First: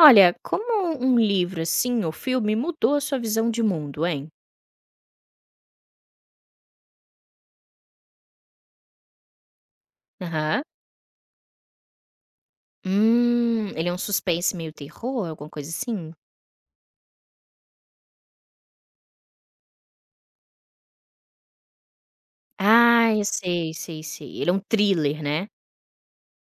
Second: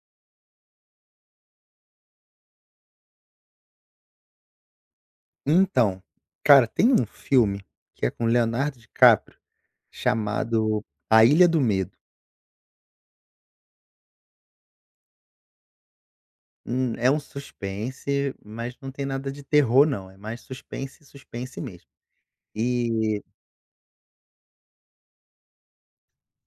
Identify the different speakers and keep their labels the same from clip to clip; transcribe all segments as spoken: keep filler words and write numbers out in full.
Speaker 1: Olha, como um livro, assim, ou filme mudou a sua visão de mundo, hein?
Speaker 2: Então, cara, tem um filme que é com Leonardo DiCaprio,
Speaker 1: Aham.
Speaker 2: chamado A Ilha do Medo.
Speaker 1: Hum, ele é um suspense meio terror, alguma coisa assim?
Speaker 2: Hum, é um suspense, mas não tem nada de terror não, é mais suspense, suspense mesmo.
Speaker 1: Ah,
Speaker 2: E
Speaker 1: eu sei, sei, sei. Ele é um thriller, né?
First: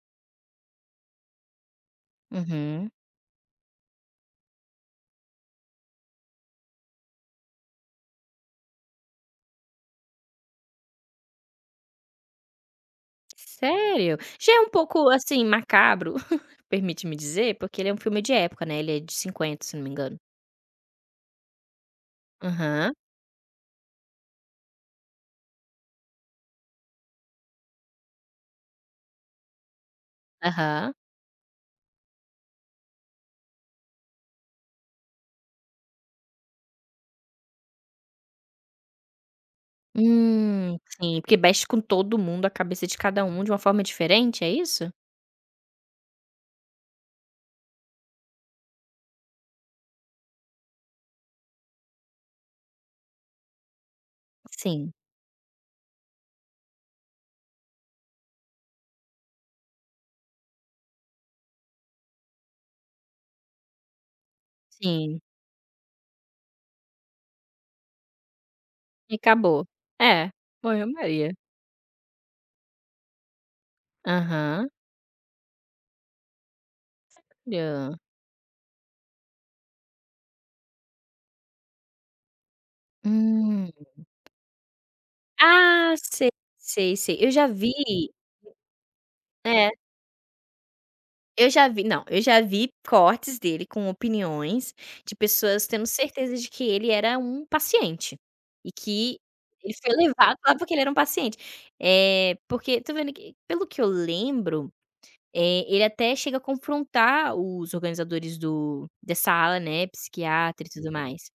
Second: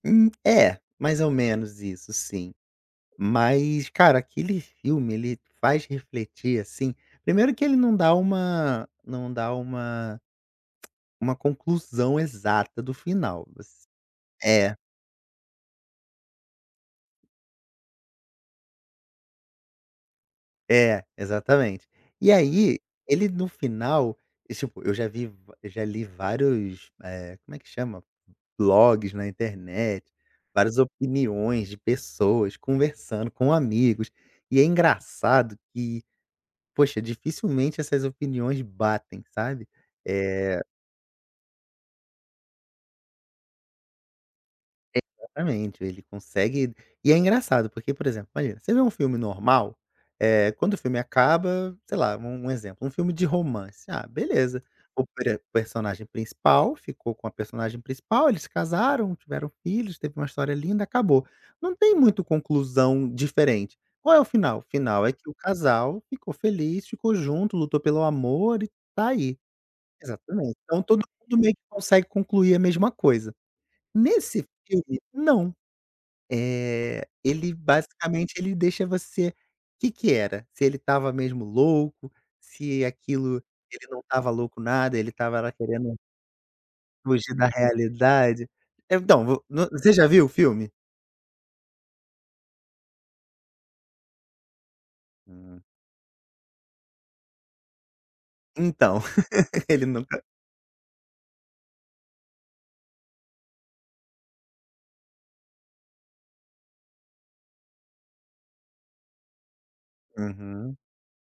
Speaker 2: hum, é, mais ou menos isso, sim.
Speaker 1: Uhum.
Speaker 2: Mas, cara, aquele filme, ele faz refletir, assim, primeiro que ele não dá uma não dá uma uma conclusão exata do final. Você
Speaker 1: Sério? Já é um
Speaker 2: é.
Speaker 1: pouco, assim, macabro, permite-me dizer, porque ele é um filme de época, né? Ele é de cinquenta, se não me engano.
Speaker 2: É, exatamente. E aí,
Speaker 1: Aham,
Speaker 2: ele no final, e tipo, eu já vi va já li vários, eh, como é que chama? Blogs na internet, várias
Speaker 1: aham.
Speaker 2: opiniões de pessoas conversando com amigos, e é engraçado que, poxa, dificilmente essas opiniões batem, sabe? Eh
Speaker 1: Hum, sim, porque mexe com todo mundo, a cabeça de cada um de uma forma diferente, é isso?
Speaker 2: Exatamente, ele consegue. E é engraçado, porque, por exemplo, imagina, você vê um filme normal, eh, quando o filme acaba, sei lá, um um exemplo, um filme de romance, ah, beleza,
Speaker 1: Sim,
Speaker 2: o pre personagem principal ficou com a personagem principal, eles casaram, tiveram filhos, teve uma história linda, acabou. Não tem muito conclusão diferente. Qual é o final? O final é
Speaker 1: sim.
Speaker 2: que o casal ficou feliz, ficou junto, lutou pelo amor e tá
Speaker 1: E
Speaker 2: aí.
Speaker 1: acabou. É,
Speaker 2: Exatamente. Então todo
Speaker 1: banho-maria.
Speaker 2: mundo meio que consegue concluir a mesma coisa. Nesse
Speaker 1: Aham,
Speaker 2: filme, não. Eh, ele
Speaker 1: olha.
Speaker 2: basicamente ele deixa você. O Que que era? Se ele estava mesmo louco, se aquilo,
Speaker 1: Hum.
Speaker 2: ele não estava louco nada, ele estava lá
Speaker 1: Ah,
Speaker 2: querendo
Speaker 1: sei, sei, sei. Eu
Speaker 2: fugir
Speaker 1: já
Speaker 2: da
Speaker 1: vi
Speaker 2: realidade. Então, vo
Speaker 1: é,
Speaker 2: no você já viu o filme?
Speaker 1: eu já vi não, eu já vi cortes dele com opiniões de
Speaker 2: Hum.
Speaker 1: pessoas tendo certeza de que ele era um paciente, e
Speaker 2: Então,
Speaker 1: que ele
Speaker 2: ele
Speaker 1: foi
Speaker 2: nunca.
Speaker 1: levado lá porque ele era um paciente. Eh, porque tô vendo que, pelo que eu lembro, Eh, ele até chega a confrontar os organizadores do dessa ala, né, psiquiatra e
Speaker 2: Uhum.
Speaker 1: tudo, uhum, mais.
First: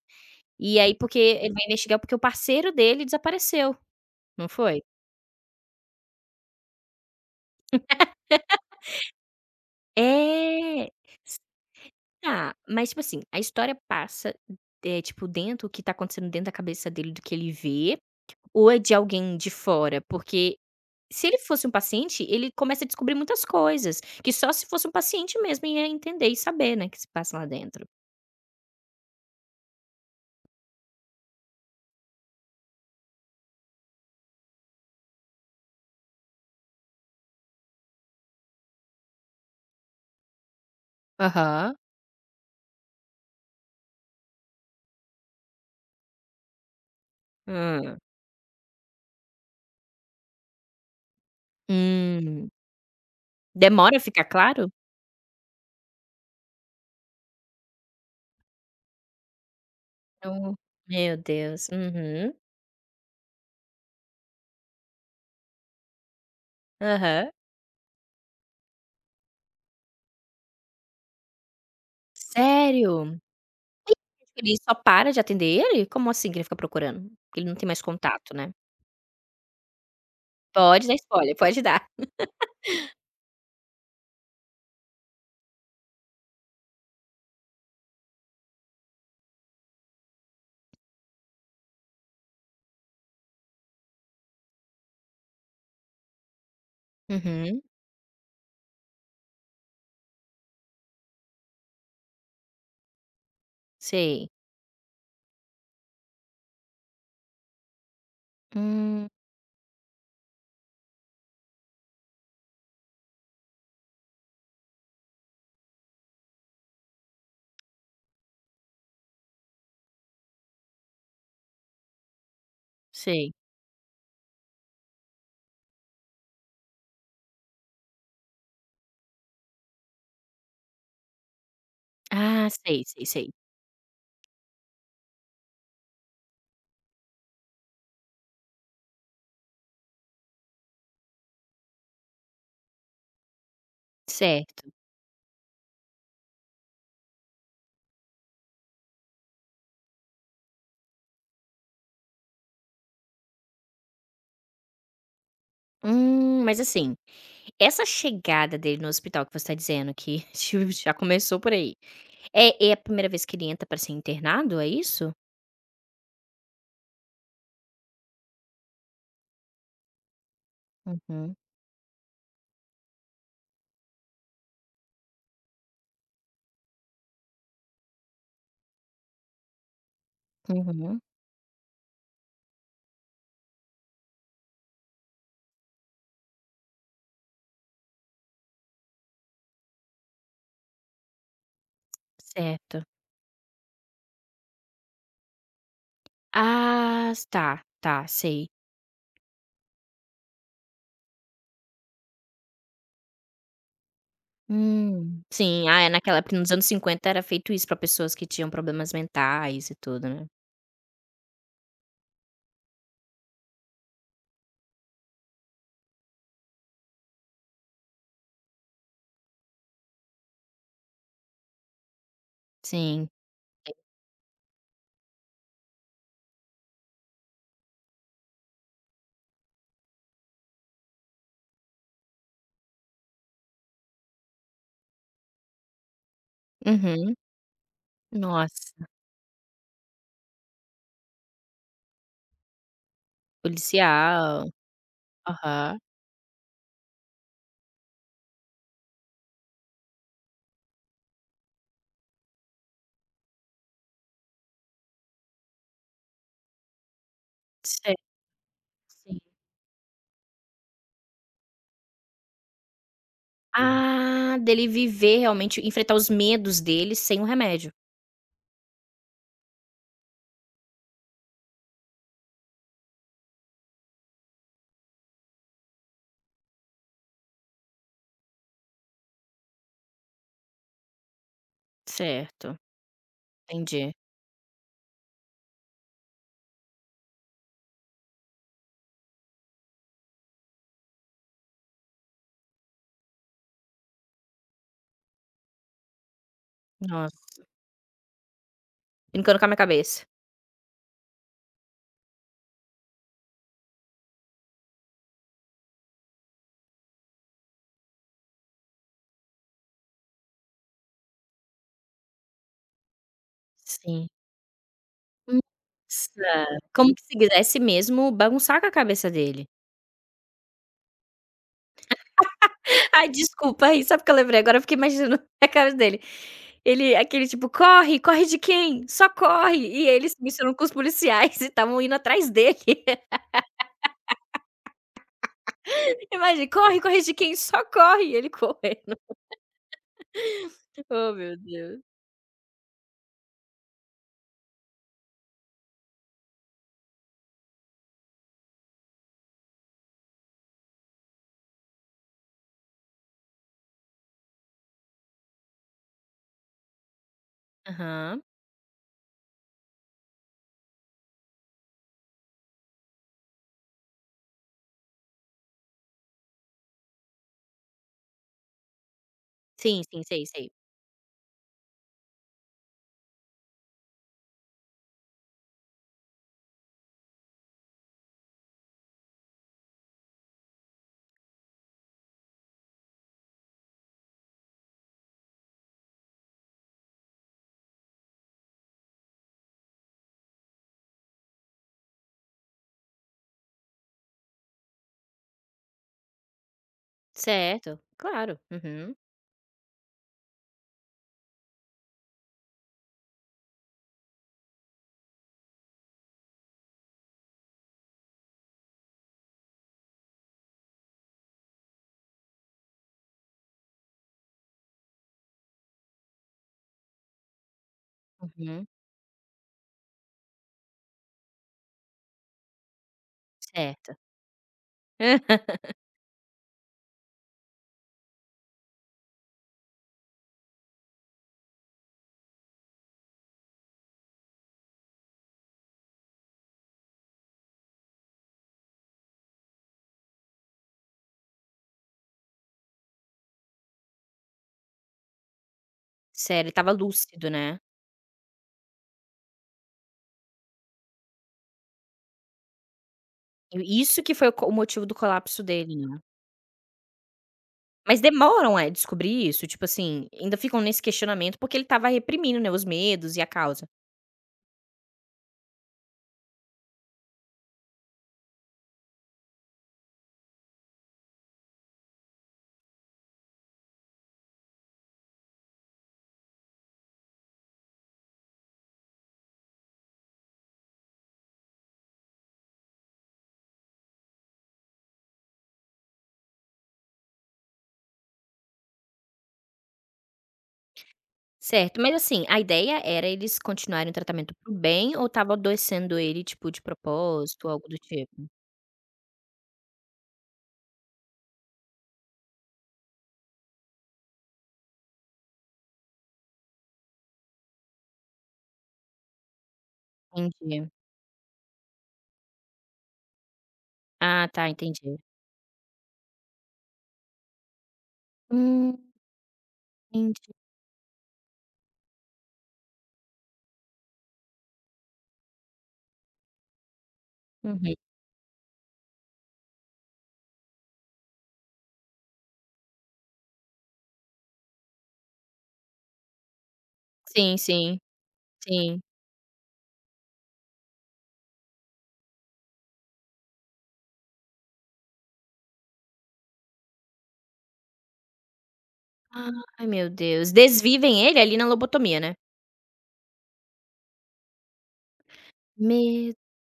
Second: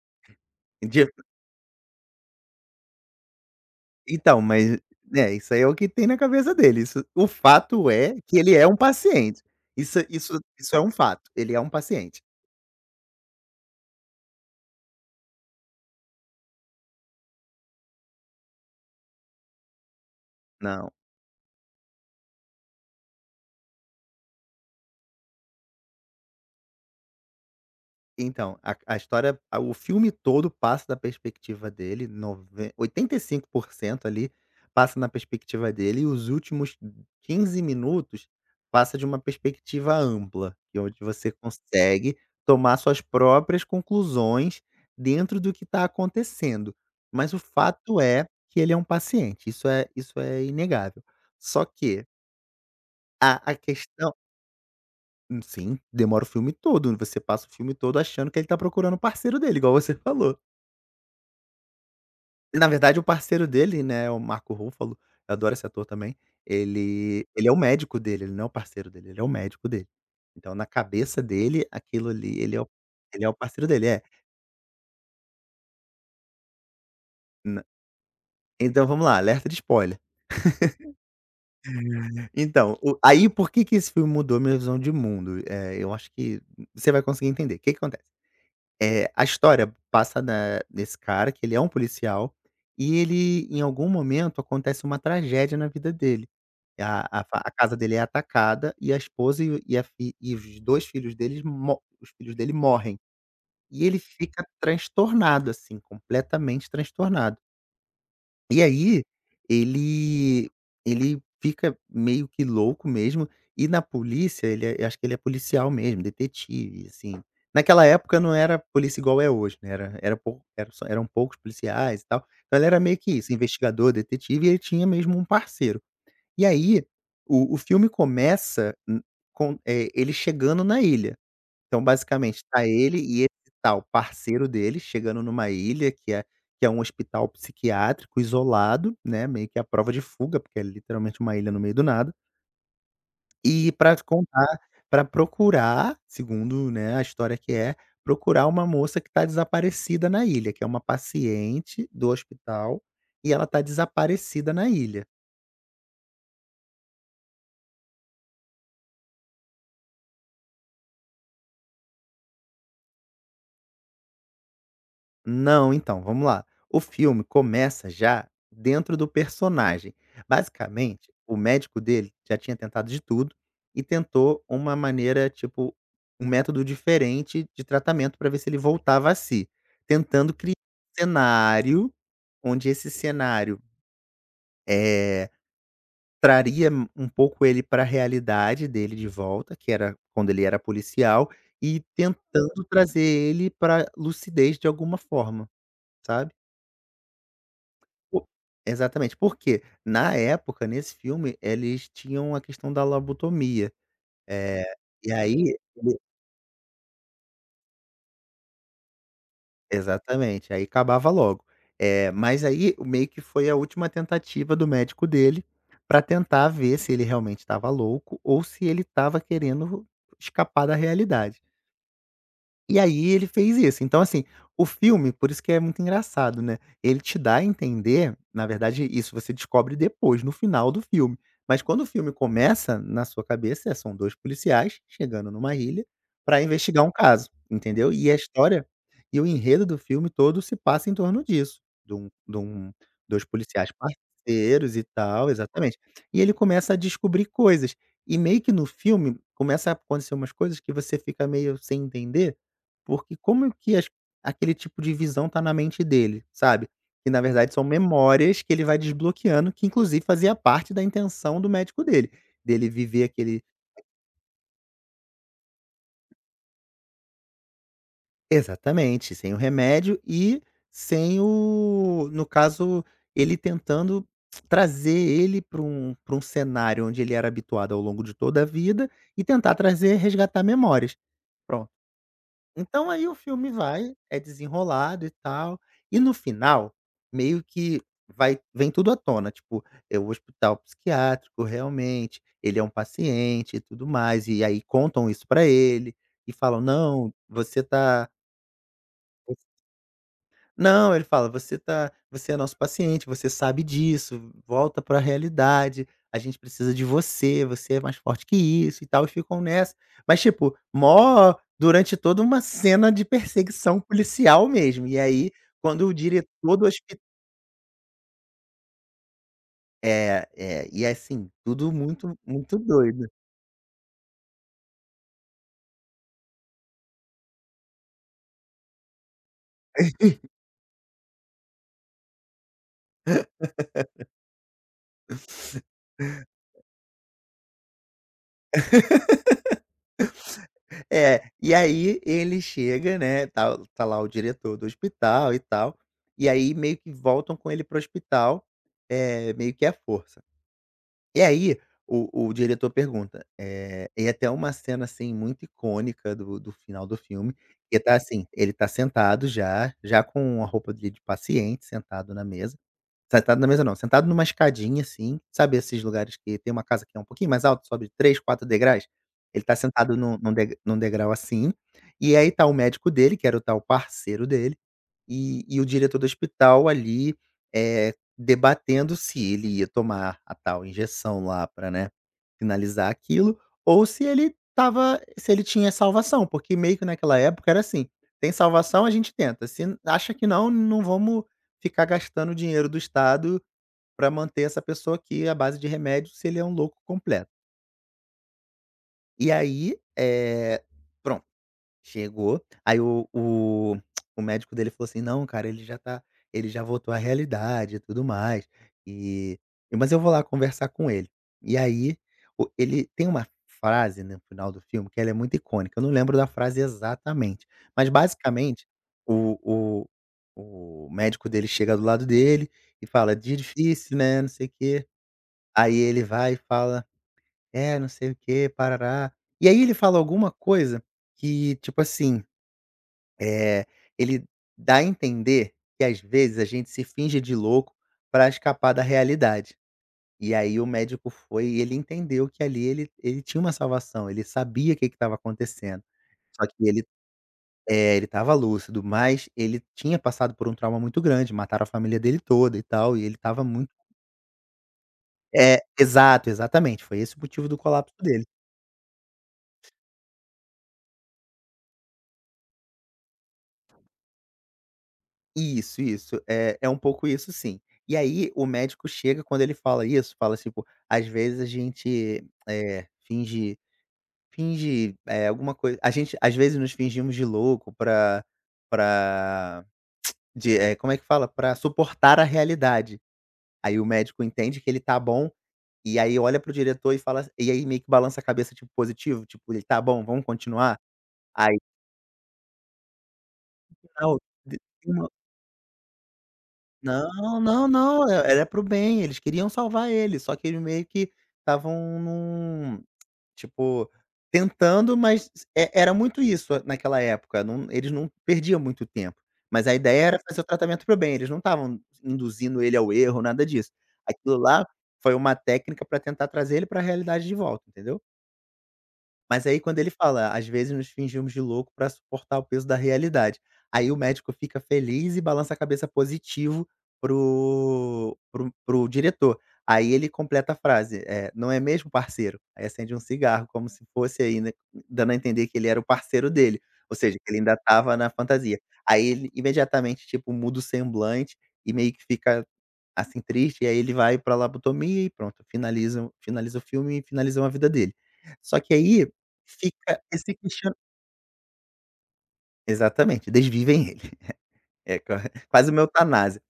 Speaker 1: E aí
Speaker 2: de
Speaker 1: porque ele vai investigar porque o parceiro dele desapareceu,
Speaker 2: Então,
Speaker 1: não
Speaker 2: mas,
Speaker 1: foi?
Speaker 2: né, isso aí é o que tem na cabeça dele, isso, o fato é que ele é um paciente. Isso isso isso é
Speaker 1: É.
Speaker 2: um fato,
Speaker 1: S-
Speaker 2: ele é um paciente.
Speaker 1: Tá, mas tipo assim, a história passa, eh, tipo, dentro o que tá acontecendo dentro da cabeça dele, do que ele vê, ou é de alguém de fora? Porque
Speaker 2: Não.
Speaker 1: se ele fosse um paciente, ele começa a descobrir muitas coisas, que só se fosse um paciente mesmo ia entender e saber, né, que se passa lá dentro.
Speaker 2: Então, a a história a o filme todo passa da perspectiva dele, nove- oitenta e cinco por cento ali, passa na perspectiva dele, e os últimos quinze minutos passa de uma perspectiva ampla, que é onde você
Speaker 1: Aham.
Speaker 2: consegue tomar suas próprias conclusões dentro do que está acontecendo. Mas o fato é que ele é um paciente, isso é isso é inegável. Só que
Speaker 1: Hum,
Speaker 2: a a
Speaker 1: Demora a
Speaker 2: questão.
Speaker 1: ficar claro?
Speaker 2: Hum, sim, demora o filme todo. Você passa o filme todo achando que ele tá procurando o parceiro dele, igual você falou.
Speaker 1: Então meu Deus, uhum,
Speaker 2: Na verdade, o parceiro dele, né, o Marco Ruffalo, eu adoro esse ator também, ele
Speaker 1: aham.
Speaker 2: ele é o médico dele, ele não é o parceiro dele, ele é o médico dele. Então na cabeça dele, aquilo ali, ele é o
Speaker 1: Sério?
Speaker 2: ele é o parceiro dele, é.
Speaker 1: Tem Ele só para de atender ele? Como assim que ele fica procurando? Ele não
Speaker 2: N
Speaker 1: tem mais contato, né.
Speaker 2: Então vamos lá, alerta de spoiler.
Speaker 1: Pode dar spoiler, pode dar.
Speaker 2: Então, o aí por que que esse filme mudou minha visão de mundo? Eh, eu acho que você vai conseguir entender. O Que que acontece? Eh, a história passa na nesse cara que ele é um policial, e ele em algum momento acontece uma tragédia na vida dele. A a fa a
Speaker 1: Uhum,
Speaker 2: casa dele é atacada e a esposa e e a fi e os dois filhos deles mo os filhos dele morrem. E ele
Speaker 1: sei.
Speaker 2: fica transtornado, assim, completamente transtornado. E aí,
Speaker 1: Hum,
Speaker 2: ele ele fica meio que louco mesmo, e na polícia ele é acho que ele é policial mesmo, detetive, assim. Naquela época não era polícia igual é hoje, né, era era pou era só eram poucos policiais e tal. Então ele era meio que
Speaker 1: sei.
Speaker 2: isso, investigador, detetive, e ele tinha mesmo um parceiro. E aí, o o filme começa, hum, com, eh, ele chegando na ilha. Então, basicamente,
Speaker 1: Ah,
Speaker 2: tá
Speaker 1: sei,
Speaker 2: ele
Speaker 1: sei,
Speaker 2: e esse
Speaker 1: sei.
Speaker 2: tal parceiro dele chegando numa ilha que é que é um hospital psiquiátrico isolado, né, meio que a prova de fuga, porque é literalmente uma ilha no meio do nada, e pra contar
Speaker 1: Certo.
Speaker 2: pra procurar, segundo, né, a história, que é procurar uma moça que tá desaparecida na ilha, que é uma paciente do hospital, e ela tá desaparecida na ilha.
Speaker 1: Hum, mas assim, essa chegada dele no hospital que você tá dizendo que tipo, já começou por aí, é é a primeira vez que ele entra pra ser internado, é isso?
Speaker 2: Não, então, vamos lá. O filme começa já dentro do personagem. Basicamente,
Speaker 1: Uhum,
Speaker 2: o médico dele já tinha tentado de tudo e tentou uma maneira, tipo, um método diferente de tratamento para ver se ele voltava a si, tentando criar
Speaker 1: uhum,
Speaker 2: um cenário, onde esse cenário, eh, traria m- um pouco ele para a realidade dele de volta, que era quando ele era policial, e tentando
Speaker 1: certo.
Speaker 2: trazer ele para lucidez de alguma forma, sabe?
Speaker 1: Ah, tá, tá,
Speaker 2: O
Speaker 1: sei.
Speaker 2: Exatamente, porque na época, nesse filme, eles tinham a questão da lobotomia, eh, e
Speaker 1: Hum,
Speaker 2: aí
Speaker 1: sim. Ah, é
Speaker 2: ele,
Speaker 1: naquela época, nos anos cinquenta era feito isso pra pessoas que tinham problemas mentais e tudo, né.
Speaker 2: exatamente, aí acabava logo. Eh, mas aí o meio que foi a última tentativa do médico dele para tentar ver se ele realmente estava louco ou se ele estava querendo escapar da realidade. E aí
Speaker 1: Sim,
Speaker 2: ele fez isso. Então, assim, o filme, por isso que é muito engraçado, né, ele te dá a entender, na verdade, isso você descobre depois, no final do filme. Mas quando o filme começa, na sua cabeça, eh, são dois policiais chegando numa ilha para investigar um
Speaker 1: uhum.
Speaker 2: caso, entendeu. E a história
Speaker 1: Nossa,
Speaker 2: e o enredo do filme todo se passa em torno disso, de um de um dois policiais
Speaker 1: policial.
Speaker 2: parceiros e tal,
Speaker 1: Aham.
Speaker 2: exatamente. E ele começa a descobrir coisas. E meio que no filme começa a acontecer umas coisas que você fica meio sem entender, porque como que as, aquele tipo de visão tá na mente dele, sabe. Que na verdade são
Speaker 1: Sei,
Speaker 2: memórias que ele vai
Speaker 1: sim.
Speaker 2: desbloqueando, que inclusive fazia parte da intenção do médico dele, dele viver aquele,
Speaker 1: Ah, dele viver realmente, enfrentar os medos dele sem o remédio.
Speaker 2: exatamente, sem o remédio e sem o no caso, ele tentando trazer ele para um pra um cenário onde ele era habituado ao longo de toda a vida e tentar trazer resgatar memórias. Pronto.
Speaker 1: Certo,
Speaker 2: Então aí o filme
Speaker 1: entendi.
Speaker 2: vai, é desenrolado e tal, e no final, meio que vai vem tudo à tona, tipo, é o hospital psiquiátrico realmente, ele é um paciente e tudo mais, e aí contam isso pra ele, e falam: "Não,
Speaker 1: Nossa,
Speaker 2: você tá".
Speaker 1: brincando com a minha cabeça.
Speaker 2: Não, ele fala: "Você tá, você é nosso paciente, você sabe disso, volta pra realidade, a gente precisa de você, você é mais forte que isso e tal", e ficam nessa. Mas, tipo, mó, durante toda uma cena de perseguição
Speaker 1: Sim.
Speaker 2: policial mesmo. E aí, quando o
Speaker 1: Nossa,
Speaker 2: diretor do
Speaker 1: como
Speaker 2: hospital
Speaker 1: que se quisesse mesmo bagunçar com a cabeça dele.
Speaker 2: é, é, e assim, tudo muito, muito
Speaker 1: Ai,
Speaker 2: doido.
Speaker 1: desculpa, aí sabe o que eu lembrei agora? Eu fiquei imaginando a cara dele. Ele aquele tipo: "Corre, corre de quem? Só corre!" E eles se misturando com os policiais e estavam indo atrás dele. Imagina: "Corre, corre de quem? Só corre!" E ele correndo. Oh,
Speaker 2: É,
Speaker 1: meu
Speaker 2: e
Speaker 1: Deus.
Speaker 2: aí ele chega, né, tá tá lá o diretor do hospital e tal, e aí meio que voltam com ele pro hospital, é meio que à força. E aí, o o diretor pergunta, eh, e até uma cena, assim, muito icônica do do final do filme, que tá
Speaker 1: Aham.
Speaker 2: assim, ele tá sentado já, já com a roupa de de paciente, sentado na mesa, sentado na mesa não, sentado numa escadinha, assim, sabe esses lugares que tem uma casa que é um pouquinho mais alta, sobe três, quatro degraus? Ele tá
Speaker 1: Sim,
Speaker 2: sentado
Speaker 1: sim,
Speaker 2: num
Speaker 1: sei,
Speaker 2: num
Speaker 1: sei.
Speaker 2: de num degrau assim, e aí tá o médico dele, que era o tal parceiro dele, e e o diretor do hospital ali, é, debatendo se ele ia tomar a tal injeção lá para, né, finalizar aquilo, ou se ele estava, se ele tinha salvação, porque meio que naquela época era assim: "Tem salvação, a gente tenta, se acha que não, não vamos ficar gastando o dinheiro do estado para manter essa pessoa aqui à base de remédio, se ele é um louco completo".
Speaker 1: Certo, claro. Uhum.
Speaker 2: E aí, é, pronto. Chegou, aí o o o médico dele falou assim: "Não, cara, ele já tá, ele já voltou à realidade e tudo mais, e e mas eu vou lá conversar com ele". E aí, o ele tem uma frase no final do filme, que ela é muito icônica, eu não lembro da frase exatamente, mas
Speaker 1: Uhum,
Speaker 2: basicamente o o o médico dele chega do lado dele e fala: "Dia
Speaker 1: certo.
Speaker 2: difícil, né, não sei o quê". Aí ele vai e fala: "É, não sei o quê, parará". E aí ele fala alguma coisa que, tipo assim, eh, ele dá a entender que às vezes a gente se finge de louco para escapar da realidade. E aí o médico foi e ele entendeu que ali ele, ele tinha uma salvação, ele sabia o que que estava acontecendo.
Speaker 1: Sério,
Speaker 2: Só
Speaker 1: ele
Speaker 2: que
Speaker 1: estava
Speaker 2: ele
Speaker 1: lúcido, né.
Speaker 2: é, ele estava lúcido, mas ele tinha passado por um trauma muito grande, mataram a família dele toda e tal, e ele estava muito,
Speaker 1: E isso que foi o co o motivo do colapso
Speaker 2: é,
Speaker 1: dele, né.
Speaker 2: exato, exatamente, foi esse o motivo do colapso
Speaker 1: Mas
Speaker 2: dele.
Speaker 1: demoram a descobrir isso? Tipo assim, ainda ficam nesse questionamento, porque ele estava reprimindo, né, os medos e a causa.
Speaker 2: Isso, isso. É, é um pouco isso sim. E aí o médico chega quando ele fala isso, fala tipo, às vezes a gente, eh, finge, finge, eh, alguma coisa, a gente às vezes nos fingimos de louco pra pra de, eh, como é que fala? Pra suportar a realidade. Aí o médico entende que ele tá bom, e aí olha pro diretor e fala e aí meio que balança a cabeça tipo positivo, tipo ele: "Tá bom, vamos continuar?" Aí
Speaker 1: Certo, mas assim, a ideia era eles continuarem o tratamento pro bem ou
Speaker 2: não.
Speaker 1: tava adoecendo ele, tipo, de
Speaker 2: Não,
Speaker 1: propósito,
Speaker 2: não,
Speaker 1: algo do
Speaker 2: não,
Speaker 1: tipo?
Speaker 2: é era para o bem, eles queriam salvar ele, só que eles meio que estavam num tipo, tentando, mas é era muito isso naquela época, não eles não perdiam muito tempo, mas a ideia era fazer o
Speaker 1: Entendi.
Speaker 2: tratamento para o bem, eles não estavam induzindo ele ao erro, nada disso.
Speaker 1: Ah,
Speaker 2: Aquilo
Speaker 1: tá,
Speaker 2: lá
Speaker 1: entendi.
Speaker 2: foi uma técnica para tentar trazer ele para a realidade de volta, entendeu?
Speaker 1: Hum,
Speaker 2: Mas aí quando ele fala:
Speaker 1: entendi.
Speaker 2: "Às vezes nos fingimos de louco para suportar o peso da realidade". Aí o médico fica feliz e balança a cabeça positivo
Speaker 1: Uhum.
Speaker 2: pro pro para diretor. Aí ele completa a frase, eh: "Não é mesmo, parceiro?". Aí acende um cigarro como se fosse ainda dando a entender que ele era o parceiro dele, ou seja, que
Speaker 1: Sim,
Speaker 2: ele ainda
Speaker 1: sim,
Speaker 2: estava na fantasia.
Speaker 1: sim.
Speaker 2: Aí ele imediatamente, tipo, muda o semblante e meio que fica assim, triste, e aí ele vai pra labotomia e pronto, finaliza finaliza o filme e finalizam a vida dele. Só que aí
Speaker 1: Ai, meu
Speaker 2: fica
Speaker 1: Deus.
Speaker 2: esse questionamento
Speaker 1: Desvivem ele ali na lobotomia, né?
Speaker 2: exatamente, desvivem ele. É qua quase uma
Speaker 1: Medo.
Speaker 2: eutanásia.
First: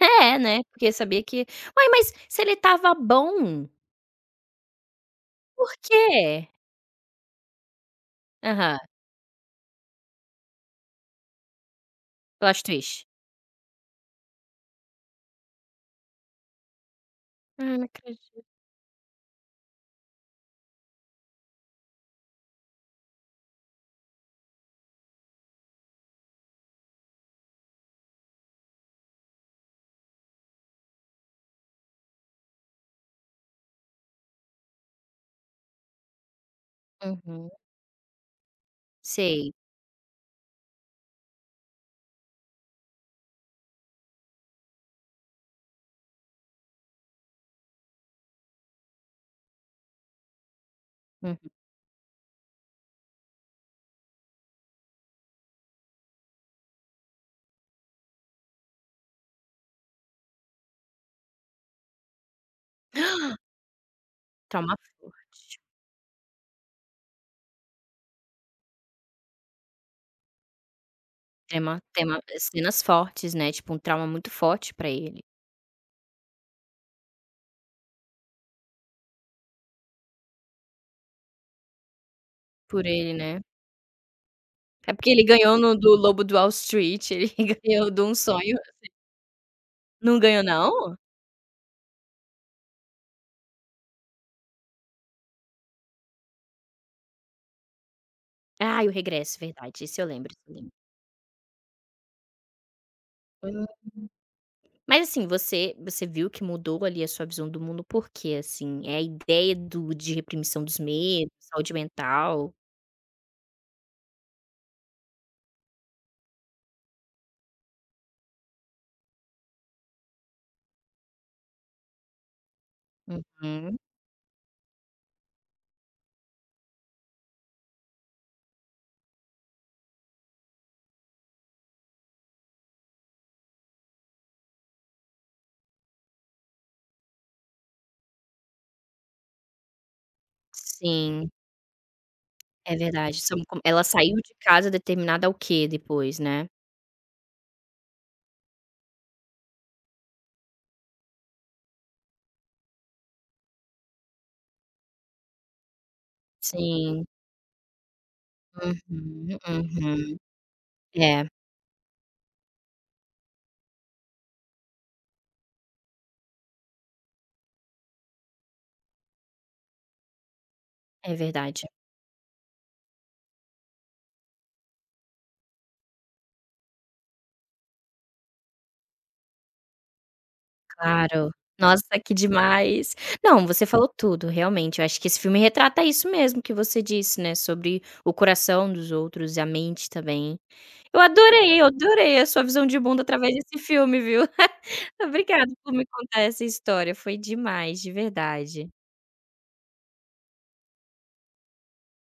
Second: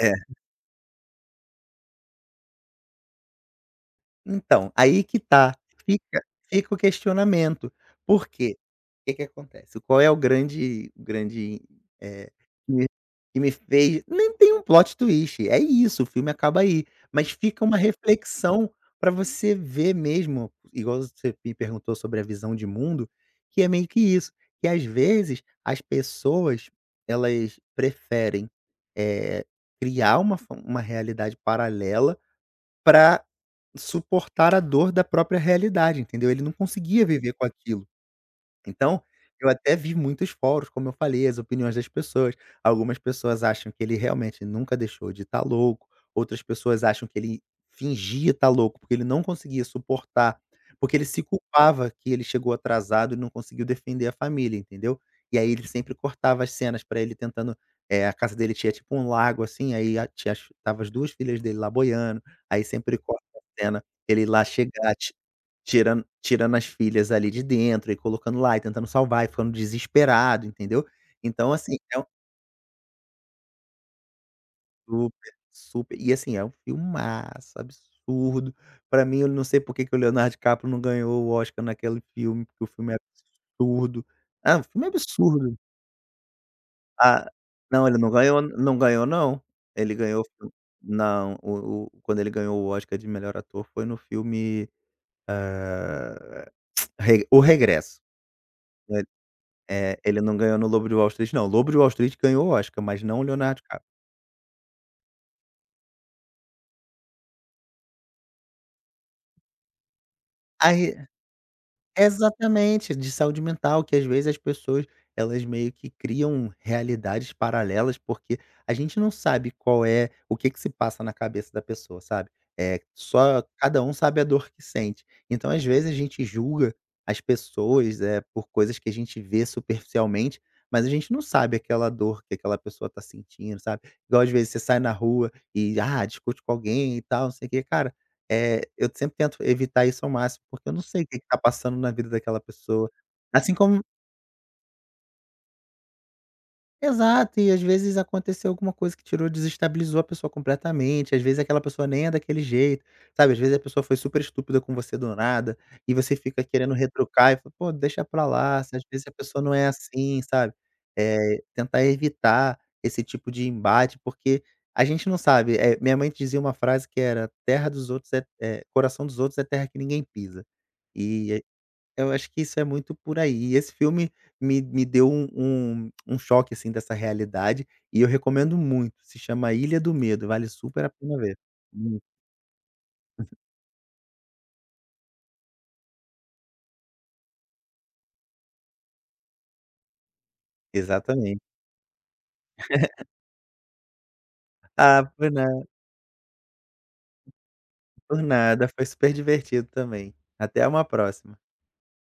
Speaker 2: É.
Speaker 1: É, né, porque sabia que uai, mas se ele tava bom,
Speaker 2: Então, aí que tá,
Speaker 1: por
Speaker 2: fica
Speaker 1: quê?
Speaker 2: fica o questionamento, por quê?
Speaker 1: Aham,
Speaker 2: O que que acontece, qual é o grande o grande, eh,
Speaker 1: plot
Speaker 2: que me
Speaker 1: twist.
Speaker 2: que me fez nem tem um plot twist, é isso, o filme acaba aí, mas
Speaker 1: Ah,
Speaker 2: fica uma
Speaker 1: não acredito.
Speaker 2: reflexão para você ver mesmo, igual você me perguntou sobre a visão de mundo, que é meio que isso, que às vezes as pessoas elas preferem, eh, criar uma fa uma realidade paralela para suportar a dor da própria realidade, entendeu? Ele não conseguia viver com
Speaker 1: Uhum,
Speaker 2: aquilo. Então, eu
Speaker 1: sei.
Speaker 2: até vi muitos fóruns, como eu falei, as opiniões das pessoas. Algumas pessoas acham que ele realmente nunca deixou de estar louco, outras pessoas acham que ele fingia estar louco, porque ele não conseguia suportar, porque ele se
Speaker 1: Uhum.
Speaker 2: culpava que ele chegou atrasado e não conseguiu defender a família, entendeu? E aí ele sempre cortava as cenas pra ele tentando eh, a casa dele tinha tipo um lago assim, aí a tinha as tava as duas filhas dele lá boiando, aí sempre corta a cena, ele lá
Speaker 1: Trauma
Speaker 2: chegar
Speaker 1: forte.
Speaker 2: Tirando tirando as filhas ali de dentro e colocando lá e tentando salvar e ficando desesperado, entendeu. Então assim,
Speaker 1: Tema
Speaker 2: é um
Speaker 1: tema cenas fortes, né, tipo um trauma muito forte pra ele
Speaker 2: super, super e assim, é um filmaço absurdo. Pra mim, eu não sei por que que o Leonardo DiCaprio não ganhou o Oscar naquele filme, porque o
Speaker 1: por
Speaker 2: filme é
Speaker 1: ele, né.
Speaker 2: absurdo. Ah, o filme é
Speaker 1: É porque ele ganhou
Speaker 2: absurdo.
Speaker 1: no do Lobo do Wall Street,
Speaker 2: Ah,
Speaker 1: ele
Speaker 2: não,
Speaker 1: ganhou
Speaker 2: ele
Speaker 1: de
Speaker 2: não
Speaker 1: Um
Speaker 2: ganhou
Speaker 1: Sonho
Speaker 2: não ganhou não. Ele
Speaker 1: não
Speaker 2: ganhou
Speaker 1: ganhou não?
Speaker 2: não, o o quando ele ganhou o Oscar de melhor ator foi no filme Re O Regresso.
Speaker 1: Ah, O
Speaker 2: Né?
Speaker 1: Regresso, verdade,
Speaker 2: É,
Speaker 1: isso eu
Speaker 2: ele
Speaker 1: lembro,
Speaker 2: não
Speaker 1: esse eu
Speaker 2: ganhou no
Speaker 1: lembro.
Speaker 2: Lobo de Wall Street não, O Lobo de Wall Street ganhou o Oscar, mas não o Leonardo
Speaker 1: Hum.
Speaker 2: DiCaprio.
Speaker 1: Mas assim, você você viu que mudou ali a sua visão do mundo por quê, assim? É a ideia do de reprimição dos medos, saúde mental?
Speaker 2: Exatamente, de saúde mental, que às vezes as pessoas, elas meio que criam realidades paralelas, porque a gente não sabe qual é o que que se passa na cabeça da pessoa, sabe. É só
Speaker 1: Uhum,
Speaker 2: cada um sabe a dor que sente. Então, às vezes, a gente julga as pessoas, é por coisas que a gente vê superficialmente, mas a gente não sabe aquela dor que aquela pessoa tá sentindo, sabe. Igual às vezes você sai na rua e, ah, discute com alguém e tal, não sei o quê. Cara, eh, eu sempre tento evitar isso ao máximo, porque eu não sei o que que
Speaker 1: sim.
Speaker 2: tá passando na vida daquela
Speaker 1: É
Speaker 2: pessoa.
Speaker 1: verdade, são
Speaker 2: Assim
Speaker 1: com ela
Speaker 2: como
Speaker 1: saiu de casa determinada ao quê depois, né.
Speaker 2: exato, e às vezes aconteceu alguma coisa que tirou desestabilizou a pessoa completamente, às vezes aquela pessoa nem é daquele jeito, sabe, às vezes a pessoa foi super estúpida com você do nada, e você fica querendo
Speaker 1: Sim.
Speaker 2: retrucar e fala: "Pô, deixa pra lá", às vezes a
Speaker 1: Uhum,
Speaker 2: pessoa não é
Speaker 1: uhum.
Speaker 2: assim, sabe.
Speaker 1: É,
Speaker 2: Eh, tentar evitar esse tipo de embate, porque a gente não sabe, eh, minha mãe dizia uma frase que era: "Terra dos outros é é coração dos outros é terra que ninguém pisa".
Speaker 1: é
Speaker 2: E
Speaker 1: verdade.
Speaker 2: eu acho que isso é muito por aí. E esse filme me me deu um um um choque, assim, dessa realidade, e eu recomendo muito. Se chama Ilha do Medo, vale super a pena
Speaker 1: Claro.
Speaker 2: ver.
Speaker 1: Nossa,
Speaker 2: Hum,
Speaker 1: que demais. Não, você falou tudo, realmente, eu acho que esse filme retrata isso mesmo que você disse, né, sobre o coração dos outros e a mente também. Eu
Speaker 2: exatamente.
Speaker 1: adorei, eu adorei a sua visão de mundo através desse filme, viu.
Speaker 2: Ah, por
Speaker 1: Obrigada
Speaker 2: nada,
Speaker 1: por me contar essa história, foi demais, de
Speaker 2: por
Speaker 1: verdade.
Speaker 2: nada. Foi super divertido também. Até uma próxima.